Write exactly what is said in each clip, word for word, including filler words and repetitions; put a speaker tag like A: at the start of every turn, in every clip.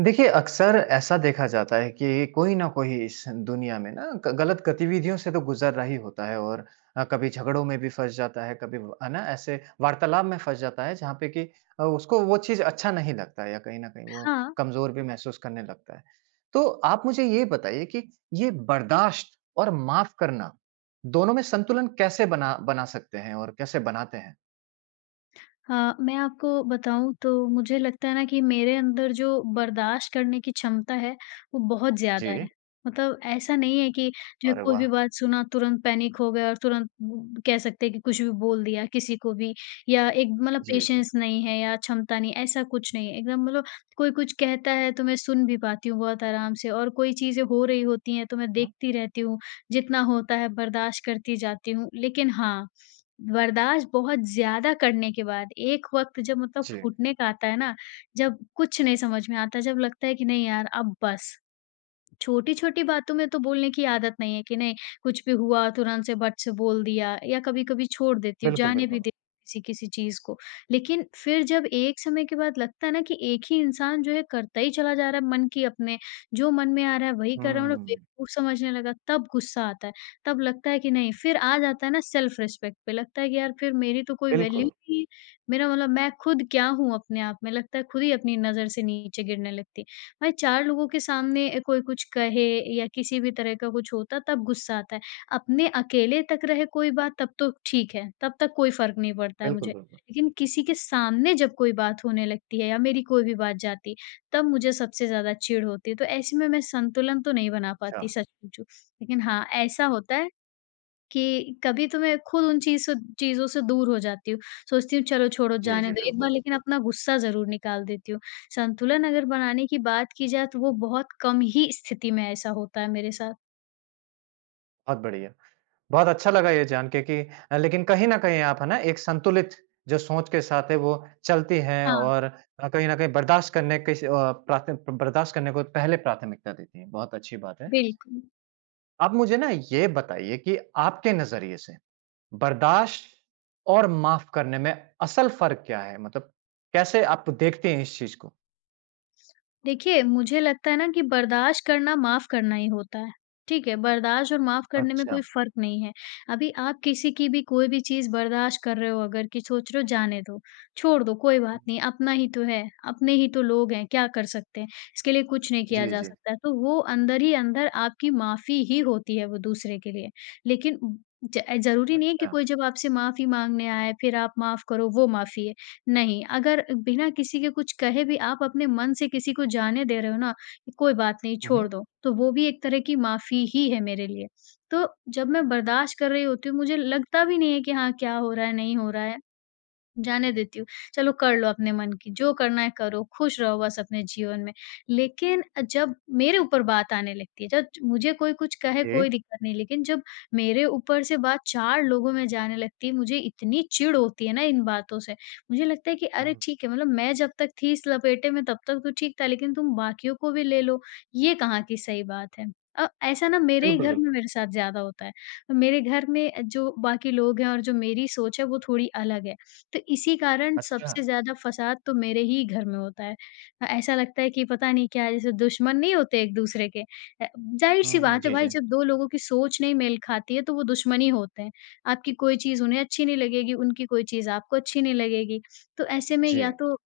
A: देखिए, अक्सर ऐसा देखा जाता है कि कोई न कोई इस दुनिया में ना ग गलत गतिविधियों से तो गुज़र रहा ही होता है और अ, कभी झगड़ों में भी फँस जाता है, कभी व है ना ऐसे वार्तालाप में फँस जाता है जहाँ पे कि अ, उसको वो चीज़ अच्छा नहीं लगता है या कहीं न कहीं वो
B: हाँ,
A: कमज़ोर भी महसूस करने लगता है। तो आप मुझे ये बताइए कि ये बर्दाश्त और माफ़ करना, दोनों में संतुलन कैसे बना बना सकते हैं और कैसे बनाते हैं?
B: हाँ, मैं आपको बताऊँ तो मुझे लगता है ना कि मेरे अंदर जो बर्दाश्त करने की क्षमता है, वो बहुत
A: जी।
B: ज़्यादा है। मतलब ऐसा नहीं है कि जो
A: अरे
B: कोई
A: वाह!
B: भी बात सुना तुरंत पैनिक हो गए और तुरंत ब कह सकते हैं कि कुछ भी बोल दिया किसी को भी या एक मतलब
A: जी, जी।
B: पेशेंस नहीं है या क्षमता नहीं, ऐसा कुछ नहीं है। एकदम मतलब कोई कुछ कहता है तो मैं सुन भी पाती हूँ बहुत आराम से और कोई चीज़ें हो रही होती हैं तो मैं
A: हुँ।
B: देखती रहती हूँ, जितना होता है बर्दाश्त करती जाती हूँ। लेकिन हाँ, बर्दाश्त बहुत ज़्यादा करने के बाद एक वक़्त जब मतलब
A: जी।
B: फूटने का आता है ना, जब कुछ नहीं समझ में आता, जब लगता है कि नहीं यार अब बस, छोटी-छोटी बातों में तो बोलने की आदत नहीं है कि नहीं, कुछ भी हुआ तुरंत से बट से बोल दिया या कभी-कभी छोड़ देती हूँ,
A: बिल्कुल,
B: जाने भी
A: बिल्कुल।
B: देती हूँ किसी-किसी चीज़ को। लेकिन फिर जब एक समय के बाद लगता है ना कि एक ही इंसान जो है करता ही चला जा रहा है मन की अपने, जो मन में आ रहा है वही कर रहा है और
A: हुँ।
B: बेवकूफ़ समझने लगा, तब गुस्सा आता है। तब लगता है कि नहीं फिर आ जाता है ना सेल्फ़ रिस्पेक्ट पे, लगता है कि यार फिर मेरी तो कोई वैल्यू
A: बिल्कुल,
B: नहीं है। मेरा मतलब मैं खुद क्या हूँ अपने आप में, लगता है खुद ही अपनी नज़र से नीचे गिरने लगती है। भाई चार लोगों के सामने अ, कोई कुछ कहे या किसी भी तरह का कुछ होता तब गुस्सा आता है। अपने अकेले तक रहे कोई बात तब तो ठीक है, तब तक कोई फ़र्क नहीं पड़ता है
A: बिल्कुल,
B: मुझे।
A: बिल्कुल।
B: लेकिन किसी के सामने जब कोई बात होने लगती है या मेरी कोई भी बात जाती है, तब मुझे सबसे ज़्यादा चिढ़ होती है। तो ऐसे में मैं संतुलन तो नहीं बना
A: अच्छा,
B: पाती सच पूछूँ। लेकिन हाँ, ऐसा होता है कि कभी तो मैं खुद उन चीज़ से चीज़ों से दूर हो जाती हूँ। सोचती हूँ चलो छोड़ो
A: जी, जी,
B: जाने
A: जी।
B: दो, एक बार
A: बिल्कुल।
B: लेकिन अपना गुस्सा ज़रूर निकाल देती हूँ। संतुलन अगर बनाने की बात की जाए तो वो बहुत कम ही स्थिति में ऐसा होता है मेरे साथ।
A: बहुत बढ़िया। बहुत अच्छा लगा ये जान के कि अ, लेकिन कहीं न कहीं आप है ना, एक संतुलित जो सोच के साथ है वो चलती हैं
B: हाँ,
A: और अ, कहीं न कहीं बर्दाश्त करने के स अ, प्राथ बर्दाश्त करने को पहले प्राथमिकता देती हैं। बहुत अच्छी बात है।
B: बिल्कुल।
A: आप मुझे ना ये बताइए कि आपके नज़रिए से बर्दाश्त और माफ़ करने में असल फ़र्क क्या है? मतलब कैसे आप देखते हैं इस चीज़ को?
B: देखिए, मुझे लगता है ना कि बर्दाश्त करना माफ़ करना ही होता है, ठीक है? बर्दाश्त और माफ़ करने में कोई
A: अच्छा।
B: फ़र्क नहीं है। अभी आप किसी की भी कोई भी चीज़ बर्दाश्त कर रहे हो अगर कि सोच रहे हो जाने दो, छोड़ दो कोई
A: हुँ,
B: बात नहीं, अपना ही तो है, अपने ही तो लोग हैं, क्या कर सकते हैं? इसके लिए कुछ नहीं किया
A: जी,
B: जा
A: जी।
B: सकता है। तो वो अंदर ही अंदर आपकी माफ़ी ही होती है वो दूसरे के लिए। लेकिन उ ज ज़रूरी नहीं है कि
A: अच्छा।
B: कोई जब आपसे माफ़ी माँगने आए, फिर आप माफ़ करो, वो माफ़ी है। नहीं, अगर बिना किसी के कुछ कहे भी आप अपने मन से किसी को जाने दे रहे हो ना, कि कोई बात नहीं
A: हुँ,
B: छोड़
A: हुँ।
B: दो, तो वो भी एक तरह की माफ़ी ही है मेरे लिए। तो जब मैं बर्दाश्त कर रही होती हूँ, मुझे लगता भी नहीं है कि हाँ, क्या हो रहा है, नहीं हो रहा है। जाने देती हूँ, चलो कर लो अपने मन की, जो करना है करो, खुश रहो बस अपने जीवन में। लेकिन अ, जब मेरे ऊपर बात आने लगती है, जब मुझे कोई कुछ कहे
A: जी।
B: कोई दिक्कत नहीं, लेकिन जब मेरे ऊपर से बात चार लोगों में जाने लगती है, मुझे इतनी चिढ़ होती है ना इन बातों से, मुझे लगता है कि अरे
A: हुँ,
B: ठीक है, मतलब मैं जब तक थी इस लपेटे में तब तक तो ठीक था, लेकिन तुम बाकियों को भी ले लो, ये कहाँ की सही बात है। अ, ऐसा ना मेरे ही
A: बिल्कुल,
B: घर में
A: बिल्कुल।
B: मेरे साथ ज़्यादा होता है। मेरे घर में जो बाकी लोग हैं और जो मेरी सोच है वो थोड़ी अलग है। तो इसी कारण
A: अच्छा।
B: सबसे ज़्यादा फसाद तो मेरे ही घर में होता है। अ, ऐसा लगता है कि पता नहीं क्या जैसे दुश्मन नहीं होते एक-दूसरे के। अ,
A: हुँ,
B: ज़ाहिर-सी
A: हुँ।
B: बात है
A: जी, जी।
B: भाई जब दो लोगों की सोच नहीं मेल खाती है तो वो दुश्मन ही होते हैं। आपकी कोई चीज़ उन्हें अच्छी नहीं लगेगी, उनकी कोई चीज़ आपको अच्छी नहीं लगेगी। तो ऐसे में
A: जी।
B: या तो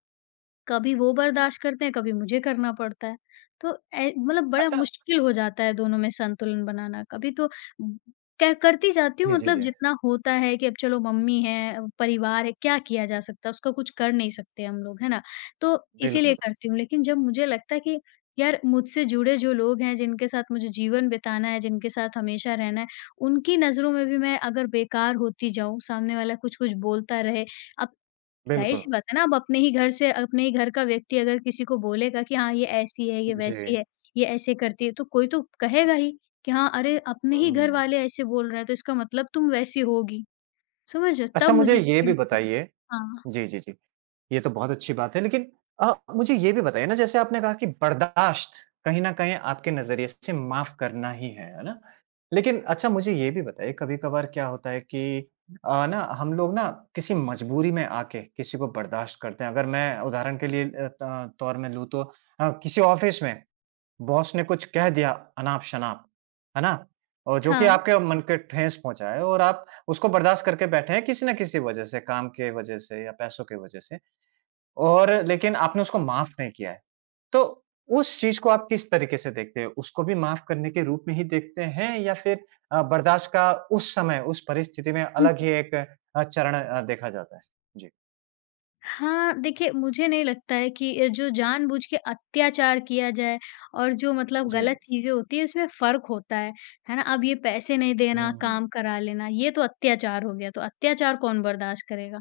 B: कभी वो बर्दाश्त करते हैं, कभी मुझे करना पड़ता है। तो ए मतलब बड़ा
A: अच्छा
B: मुश्किल हो जाता है दोनों में संतुलन बनाना। कभी तो क करती जाती हूँ
A: जी, जी,
B: मतलब
A: जी।
B: जितना होता है कि अब चलो मम्मी है, परिवार है, क्या किया जा सकता है? उसका कुछ कर नहीं सकते हम लोग, है ना? तो इसीलिए
A: बिल्कुल,
B: करती हूँ। लेकिन जब मुझे लगता है कि यार मुझसे जुड़े जो लोग हैं, जिनके साथ मुझे जीवन बिताना है, जिनके साथ हमेशा रहना है, उनकी नज़रों में भी मैं अगर बेकार होती जाऊँ, सामने वाला कुछ-कुछ बोलता रहे, अब
A: बिल्कुल।
B: ज़ाहिर-सी बात है ना, आप अपने ही घर से अपने ही घर का व्यक्ति अगर किसी को बोलेगा कि हाँ, ये ऐसी है, ये
A: जी।
B: वैसी है, ये ऐसे करती है, तो कोई तो कहेगा ही कि हाँ, अरे! अपने ही घर
A: हुँ।
B: वाले ऐसे बोल रहे हैं, तो इसका मतलब तुम वैसी होगी। समझ रहे हो?
A: अच्छा
B: तब
A: मुझे
B: मुझे
A: ये
B: चिढ़
A: भी
B: होती।
A: बताइए
B: हाँ,
A: जी, जी, जी। ये तो बहुत अच्छी बात है लेकिन अ, मुझे ये भी बताइए ना जैसे आपने कहा कि बर्दाश्त कहीं न कहीं आपके नज़रिए से माफ़ करना ही है, है ना? लेकिन अच्छा मुझे ये भी बताइए कभी-कभार क्या होता है कि अ, ना हम लोग ना किसी मजबूरी में आके किसी को बर्दाश्त करते हैं। अगर मैं उदाहरण के लिए अ, त तौर में लूँ तो अ, किसी ऑफ़िस में बॉस ने कुछ कह दिया अनाप-शनाप, है ना? और जो कि
B: हाँ।
A: आपके मन के ठेस पहुँचाए और आप उसको बर्दाश्त करके बैठे हैं किसी न किसी वजह से, काम के वजह से या पैसों की वजह से और लेकिन आपने उसको माफ़ नहीं किया है। तो उस चीज़ को आप किस तरीके से देखते हो? उसको भी माफ़ करने के रूप में ही देखते हैं या फिर अ, बर्दाश्त का उस समय, उस परिस्थिति में
B: हम्म।
A: अलग ही एक अ, चरण अ, देखा जाता है? जी।
B: हाँ, देखिए मुझे नहीं लगता है कि अ, जो जानबूझ के अत्याचार किया जाए और जो मतलब
A: जी।
B: गलत चीज़ें होती हैं, इसमें फ़र्क होता है। है ना? अब ये पैसे नहीं देना,
A: हुँ।
B: काम करा लेना, ये तो अत्याचार हो गया, तो अत्याचार कौन बर्दाश्त करेगा?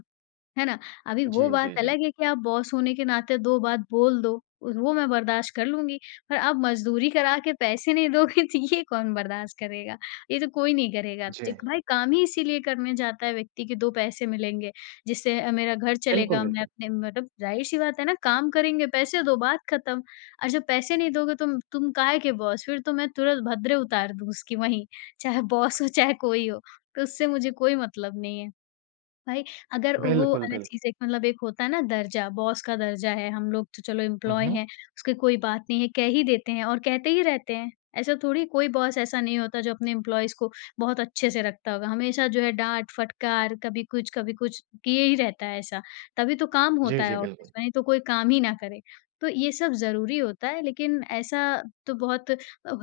B: है ना? अभी
A: जी,
B: वो
A: जी,
B: बात
A: जी।
B: अलग है कि आप बॉस होने के नाते दो बात बोल दो, उस- वो मैं बर्दाश्त कर लूँगी, पर आप मज़दूरी करा के पैसे नहीं दोगे तो ये कौन बर्दाश्त करेगा? ये तो कोई नहीं करेगा।
A: जी।
B: देख भाई काम ही इसीलिए करने जाता है व्यक्ति कि दो पैसे मिलेंगे, जिससे अ, मेरा घर
A: बिल्कुल,
B: चलेगा, मैं
A: बिल्कुल।
B: अपने मतलब ज़ाहिर-सी बात है ना काम करेंगे, पैसे दो, बात खत्म। और जब पैसे नहीं दोगे तुम तुम काहे के बॉस? फिर तो मैं तुरंत भद्दे उतार दूँ उसकी वहीं, चाहे बॉस हो, चाहे कोई हो। तो उससे मुझे कोई मतलब नहीं है। भाई अगर वो
A: बिल्कुल,
B: अलग
A: बिल्कुल।
B: चीज़ है कि मतलब एक होता है ना दर्जा, बॉस का दर्जा है, हम लोग तो चलो
A: हुँ,
B: एम्प्लॉयी
A: हुँ।
B: हैं, उसकी कोई बात नहीं है, कह ही देते हैं और कहते ही रहते हैं। ऐसा थोड़ी कोई बॉस ऐसा नहीं होता जो अपने एम्प्लॉइज़ को बहुत अच्छे से रखता होगा, हमेशा जो है डाँट, फटकार, कभी कुछ, कभी कुछ किए ही रहता है ऐसा, तभी तो काम
A: जी,
B: होता
A: जी,
B: है ऑफ़िस
A: बिल्कुल।
B: में, नहीं तो कोई काम ही ना करे। तो ये सब ज़रूरी होता है लेकिन ऐसा तो बहुत अ,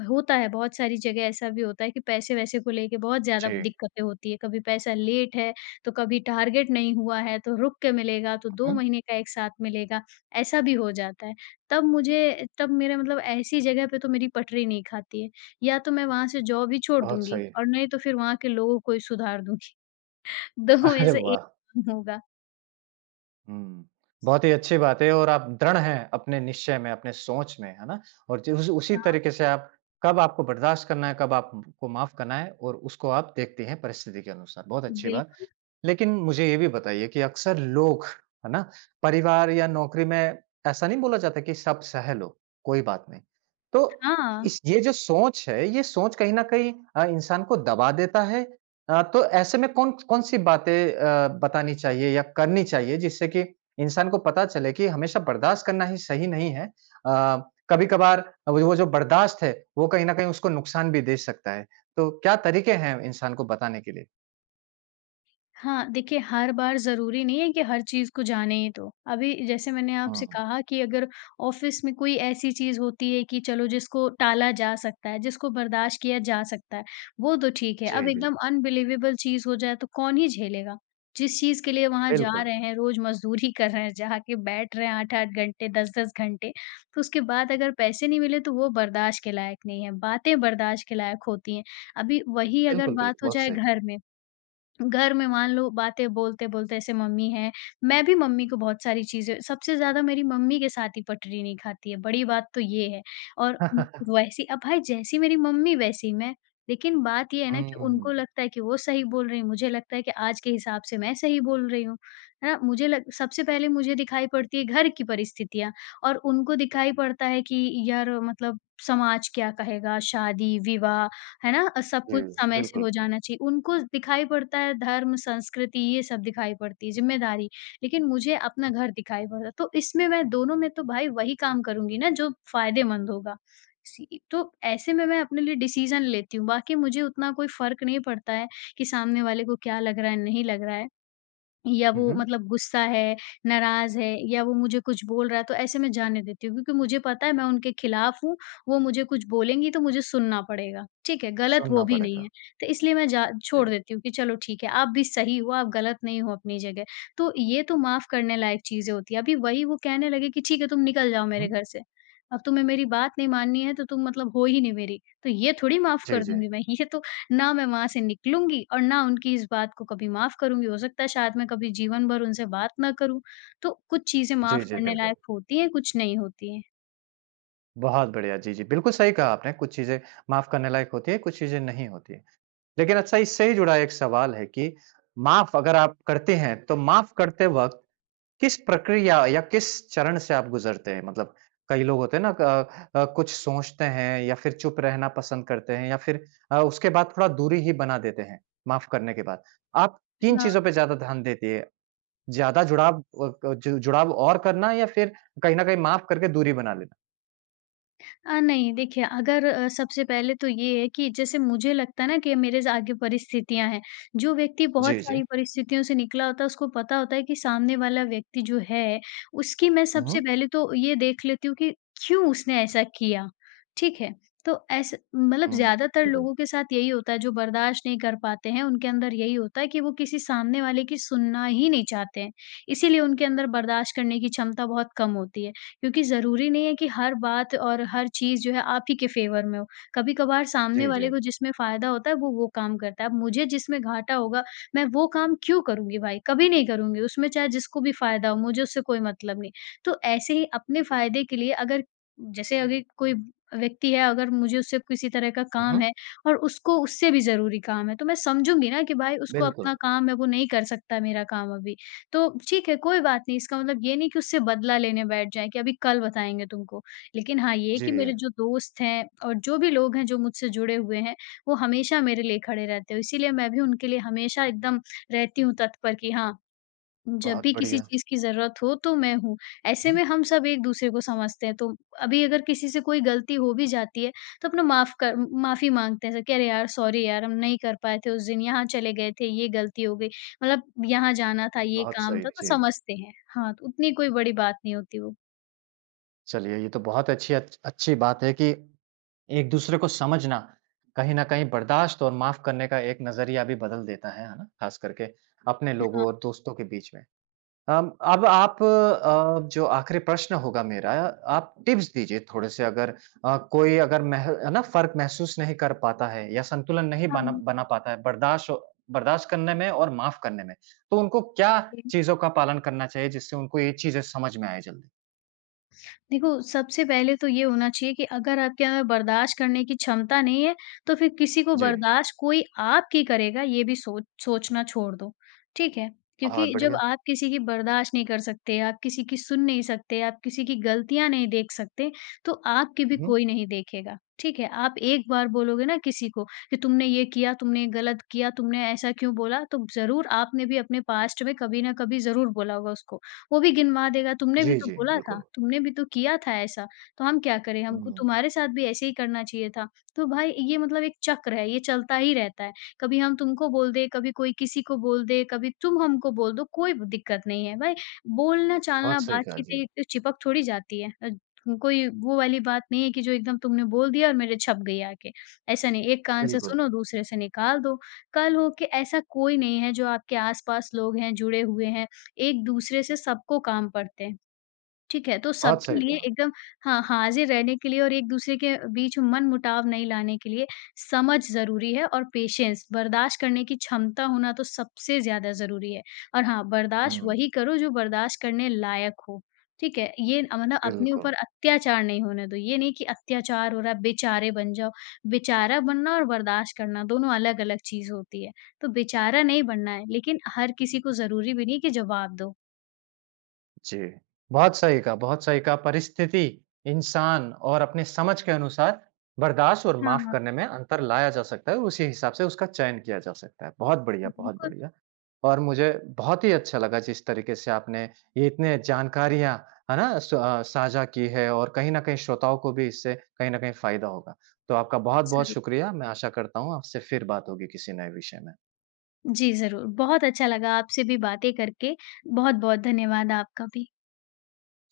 B: होता है, बहुत सारी जगह ऐसा भी होता है कि पैसे-वैसे को लेके बहुत ज़्यादा
A: जी।
B: दिक्कतें होती है, कभी पैसा लेट है, तो कभी टारगेट नहीं हुआ है तो रुक के मिलेगा, तो दो
A: हुँ,
B: महीने का एक साथ मिलेगा, ऐसा भी हो जाता है। तब मुझे तब मेरा मतलब ऐसी जगह पे तो मेरी पटरी नहीं खाती है। या तो मैं वहाँ से जॉब ही छोड़
A: बहुत
B: दूँगी
A: सही।
B: और नहीं तो फिर वहाँ के लोगों को ही सुधार दूँगी। दो में
A: अरे
B: से एक
A: वाह!
B: होगा।
A: हुँ, बहुत ही अच्छी बात है और आप दृढ़ हैं अपने निश्चय में, अपने सोच में, है ना? और जो उस उसी
B: हाँ,
A: तरीके से आप कब आपको बर्दाश्त करना है, कब आपको माफ़ करना है और उसको आप देखती हैं परिस्थिति के अनुसार। बहुत अच्छी बात।
B: बिल्कुल।
A: लेकिन मुझे ये भी बताइए कि अक्सर लोग, है ना, परिवार या नौकरी में ऐसा नहीं बोला जाता कि सब सह लो, कोई बात नहीं। तो इस
B: हाँ।
A: ये जो सोच है, ये सोच कहीं न कहीं अ, इंसान को दबा देता है। अ, तो ऐसे में कौन कौन-सी बातें अ, बतानी चाहिए या करनी चाहिए जिससे कि इंसान को पता चले कि हमेशा बर्दाश्त करना ही सही नहीं है। अ, कभी-कभार वो वो जो बर्दाश्त है, वो कहीं न कहीं उसको नुकसान भी दे सकता है। तो क्या तरीके हैं इंसान को बताने के लिए?
B: हाँ, देखिए हर बार ज़रूरी नहीं है कि हर चीज़ को जाने ही तो। अभी जैसे मैंने आपसे
A: हुँ,
B: कहा कि अगर ऑफ़िस में कोई ऐसी चीज़ होती है कि चलो जिसको टाला जा सकता है, जिसको बर्दाश्त किया जा सकता है, वो तो ठीक है।
A: जी,
B: अब
A: जी।
B: एकदम अनबिलीवेबल चीज़ हो जाए तो कौन ही झेलेगा? जिस चीज़ के लिए वहाँ जा
A: बिल्कुल,
B: रहे हैं, रोज़ मज़दूरी कर रहे हैं, जा के बैठ रहे हैं आठ आठ घंटे, दस दस घंटे, तो उसके बाद अगर पैसे नहीं मिले तो वो बर्दाश्त के लायक नहीं है, बातें बर्दाश्त के लायक होती हैं। अभी वही अगर
A: बिल्कुल, बिल्कुल,
B: बात हो
A: बहुत
B: जाए
A: सही।
B: घर में घर में मान लो बातें बोलते-बोलते ऐसे मम्मी है, मैं भी मम्मी को बहुत सारी चीज़ें सबसे ज़्यादा मेरी मम्मी के साथ ही पटरी नहीं खाती है, बड़ी बात तो ये है। और उम, वैसी अब भाई जैसी मेरी मम्मी वैसी मैं, लेकिन बात ये है ना कि उनको
A: हुँ।
B: लगता है कि वो सही बोल रही हैं, मुझे लगता है कि आज के हिसाब से मैं सही बोल रही हूँ, है ना? मुझे लग सबसे पहले मुझे दिखाई पड़ती है घर की परिस्थितियाँ और उनको दिखाई पड़ता है कि यार मतलब समाज क्या कहेगा, शादी, विवाह है ना? अ, सब
A: जी,
B: कुछ समय से
A: बिल्कुल।
B: हो जाना चाहिए। उनको दिखाई पड़ता है धर्म, संस्कृति ये सब दिखाई पड़ती है, ज़िम्मेदारी। लेकिन मुझे अपना
A: हुँ,
B: घर दिखाई पड़ता है। तो इसमें मैं दोनों में तो भाई वही काम करूँगी ना जो फ़ायदेमंद होगा। सी तो ऐसे में मैं अपने लिए डिसीज़न लेती हूँ, बाकी मुझे उतना कोई फ़र्क नहीं पड़ता है कि सामने वाले को क्या लग रहा है, नहीं लग रहा है। या
A: हुँ,
B: वो
A: हुँ।
B: मतलब गुस्सा है, नाराज़ है या वो मुझे कुछ बोल रहा है तो ऐसे मैं जाने देती हूँ क्योंकि मुझे पता है मैं उनके खिलाफ हूँ, वो मुझे कुछ बोलेंगी तो मुझे सुनना पड़ेगा, ठीक है? गलत
A: सुनना
B: वो भी नहीं
A: पड़ेगा।
B: है। तो इसलिए मैं जा
A: जी।
B: छोड़ देती हूँ कि चलो ठीक है, आप भी सही हो, आप गलत नहीं हो अपनी जगह। तो ये तो माफ़ करने लायक चीज़ें होती हैं। अभी वही वो कहने लगे कि ठीक है तुम निकल जाओ
A: हुँ,
B: मेरे
A: हुँ।
B: घर से, अब तुम्हें मेरी बात नहीं माननी है तो तुम मतलब हो ही नहीं मेरी, तो ये थोड़ी माफ़
A: जी,
B: कर
A: जी।
B: दूँगी मैं। ये तो ना मैं वहाँ से निकलूँगी और ना उनकी इस बात को कभी माफ़ करूँगी। हो सकता है शायद मैं कभी जीवन भर उनसे बात ना करूँ। तो कुछ चीज़ें
A: जी,
B: माफ़
A: जी,
B: करने
A: बिल्कुल।
B: लायक होती हैं, कुछ नहीं होती हैं।
A: बहुत बढ़िया, जी, जी, बिल्कुल सही कहा आपने, कुछ चीज़ें माफ़ करने लायक होती हैं, कुछ चीज़ें नहीं होती हैं। लेकिन अच्छा इससे ही जुड़ा एक सवाल है कि माफ़ अगर आप करते हैं, तो माफ़ करते वक़्त किस प्रक्रिया या किस चरण से आप गुज़रते हैं? मतलब कई लोग होते हैं ना क अ, कुछ सोचते हैं या फिर चुप रहना पसंद करते हैं या फिर अ, उसके बाद थोड़ा दूरी ही बना देते हैं, माफ़ करने के बाद। आप किन
B: हाँ।
A: चीज़ों पे ज़्यादा ध्यान देती है? ज़्यादा जुड़ाव अ, क जु जुड़ाव और करना या फिर कहीं न कहीं माफ़ करके दूरी बना लेना?
B: अ, नहीं देखिए अगर अ, सबसे पहले तो ये है कि जैसे मुझे लगता है ना कि मेरे ज आगे परिस्थितियाँ हैं। जो व्यक्ति बहुत
A: जी, जी।
B: सारी परिस्थितियों से निकला होता है उसको पता होता है कि सामने वाला व्यक्ति जो है, उसकी मैं सबसे
A: उहुँ।
B: पहले तो ये देख लेती हूँ कि क्यों उसने ऐसा किया? ठीक है? तो ऐसे मतलब
A: हुँ,
B: ज़्यादातर
A: बिल्कुल।
B: लोगों के साथ यही होता है जो बर्दाश्त नहीं कर पाते हैं, उनके अंदर यही होता है कि वो किसी सामने वाले की सुनना ही नहीं चाहते हैं। इसीलिए उनके अंदर बर्दाश्त करने की क्षमता बहुत कम होती है। क्योंकि ज़रूरी नहीं है कि हर बात और हर चीज़ जो है आप ही के फ़ेवर में हो। कभी-कभार सामने
A: जी, जी।
B: वाले को जिसमें फ़ायदा होता है, वो वो काम करता है। अब मुझे जिसमें घाटा होगा, मैं वो काम क्यों करूँगी भाई? कभी नहीं करूँगी, उसमें चाहे जिसको भी फ़ायदा हो, मुझे उससे कोई मतलब नहीं। तो ऐसे ही अपने फ़ायदे के लिए अगर जैसे अगर कोई व्यक्ति है, अगर मुझे उससे किसी तरह का काम
A: उहुँ।
B: है और उसको उससे भी ज़रूरी काम है, तो मैं समझूँगी ना कि भाई उसको
A: बिल्कुल।
B: अपना काम है, वो नहीं कर सकता मेरा काम अभी। तो ठीक है, कोई बात नहीं इसका मतलब ये नहीं कि उससे बदला लेने बैठ जाएँ कि अभी कल बताएँगे तुमको। लेकिन हाँ, ये है
A: जी,
B: कि मेरे जो दोस्त हैं और जो भी लोग हैं जो मुझसे जुड़े हुए हैं, वो हमेशा मेरे लिए खड़े रहते हैं। इसीलिए मैं भी उनके लिए हमेशा एकदम रहती हूँ तत्पर कि हाँ, जब
A: बहुत
B: भी किसी
A: बढ़िया।
B: चीज़ की ज़रूरत हो तो मैं हूँ। ऐसे
A: उहुँ,
B: में हम सब एक-दूसरे को समझते हैं, तो अभी अगर किसी से कोई गलती हो भी जाती है, तो अपना माफ़ कर माफ़ी माँगते हैं, जैसे कि अरे यार सॉरी यार, हम नहीं कर पाए थे उस दिन, यहाँ चले गए थे, ये गलती हो गई, मतलब यहाँ जाना था, ये
A: बहुत
B: काम
A: सही।
B: था, तो
A: जी।
B: समझते हैं। हाँ, तो उतनी कोई बड़ी बात नहीं होती वो।
A: चलिए, ये तो बहुत अच्छी अच अच्छी बात है कि एक दूसरे को समझना, कहीं न कहीं बर्दाश्त और माफ़ करने का एक नज़रिया भी बदल देता है, है ना? ख़ास करके अपने लोगों
B: हाँ,
A: और दोस्तों के बीच में। अम, अब आप अ, जो आख़िरी प्रश्न होगा मेरा, आप टिप्स दीजिए थोड़े से अगर अ, कोई अगर मह है ना फ़र्क महसूस नहीं कर पाता है या संतुलन नहीं बना
B: हाँ
A: बना पाता है बर्दाश्त औ बर्दाश्त करने में और माफ़ करने में, तो उनको क्या
B: जी।
A: चीज़ों का पालन करना चाहिए जिससे उनको ये चीज़ें समझ में आए जल्दी?
B: देखो, सबसे पहले तो ये होना चाहिए कि अगर आपके अंदर बर्दाश्त करने की क्षमता नहीं है, तो फिर किसी को
A: जी,
B: बर्दाश्त कोई आपकी करेगा ये भी सोच सोचना छोड़ दो, ठीक है?
A: बहुत
B: क्योंकि जब
A: बढ़िया।
B: आप किसी की बर्दाश्त नहीं कर सकते, आप किसी की सुन नहीं सकते, आप किसी की गलतियाँ नहीं देख सकते, तो आपकी भी
A: हुँ,
B: कोई नहीं देखेगा, ठीक है? आप एक बार बोलोगे ना किसी को कि तुमने ये किया, तुमने ये गलत किया, तुमने ऐसा क्यों बोला? तो ज़रूर आपने भी अपने पास्ट में कभी न कभी ज़रूर बोला होगा उसको। वो भी गिनवा देगा, तुमने भी
A: जी,
B: तो
A: जी,
B: बोला था,
A: बिल्कुल।
B: तुमने भी तो किया था ऐसा, तो हम क्या करें? हमको
A: हुँ।
B: तुम्हारे साथ भी ऐसे ही करना चाहिए था। तो भाई ये मतलब एक चक्र है, ये चलता ही रहता है। कभी हम तुमको बोल दें, कभी कोई किसी को बोल दे, कभी तुम हमको बोल दो, कोई दिक्कत नहीं है। भाई
A: बहुत
B: बोलना-चालना,
A: सही कहा
B: बातचीत
A: जी,
B: एक तो चिपक थोड़ी जाती है। अ, कोई वो वाली बात नहीं है कि जो एकदम तुमने बोल दिया और मेरे छप गई आके। ऐसा नहीं, एक कान से
A: बिल्कुल,
B: सुनो, दूसरे से निकाल दो। कल हो के ऐसा कोई नहीं है जो आपके आस-पास लोग हैं, जुड़े हुए हैं, एक-दूसरे से सबको काम पड़ते हैं, ठीक है? तो
A: बहुत
B: सबके
A: सही
B: लिए
A: कहा।
B: एकदम हाँ, हाज़िर रहने के लिए और एक-दूसरे के बीच मनमुटाव नहीं लाने के लिए समझ ज़रूरी है और पेशेंस, बर्दाश्त करने की क्षमता होना तो सबसे ज़्यादा ज़रूरी है। और हाँ, बर्दाश्त
A: हुँ,
B: वही करो जो बर्दाश्त करने लायक हो, ठीक है? ये अ, मतलब अपने
A: बिल्कुल,
B: ऊपर अत्याचार नहीं होने दो, ये नहीं कि अत्याचार हो रहा है, बेचारे बन जाओ। बेचारा बनना और बर्दाश्त करना दोनों अलग-अलग चीज़ होती है। तो बेचारा नहीं बनना है, लेकिन हर किसी को ज़रूरी भी नहीं है कि जवाब दो।
A: जी। बहुत सही कहा, बहुत सही कहा, परिस्थिति, इंसान और अपनी समझ के अनुसार बर्दाश्त और
B: हाँ,
A: माफ़
B: हाँ।
A: करने में अंतर लाया जा सकता है, उसी हिसाब से उसका चयन किया जा सकता है। बहुत बढ़िया, बहुत
B: बिल्कुल,
A: बढ़िया और मुझे बहुत ही अच्छा लगा जिस तरीके से आपने ये इतने जानकारियाँ, है ना? स अ, साझा की है और कहीं न कहीं श्रोताओं को भी इससे कहीं न कहीं फ़ायदा होगा। तो आपका बहुत-बहुत
B: ज़रूर।
A: शुक्रिया, मैं आशा करता हूँ आपसे फिर बात होगी किसी नए विषय में।
B: जी, ज़रूर। बहुत अच्छा लगा आपसे भी बातें करके। बहुत-बहुत धन्यवाद आपका भी।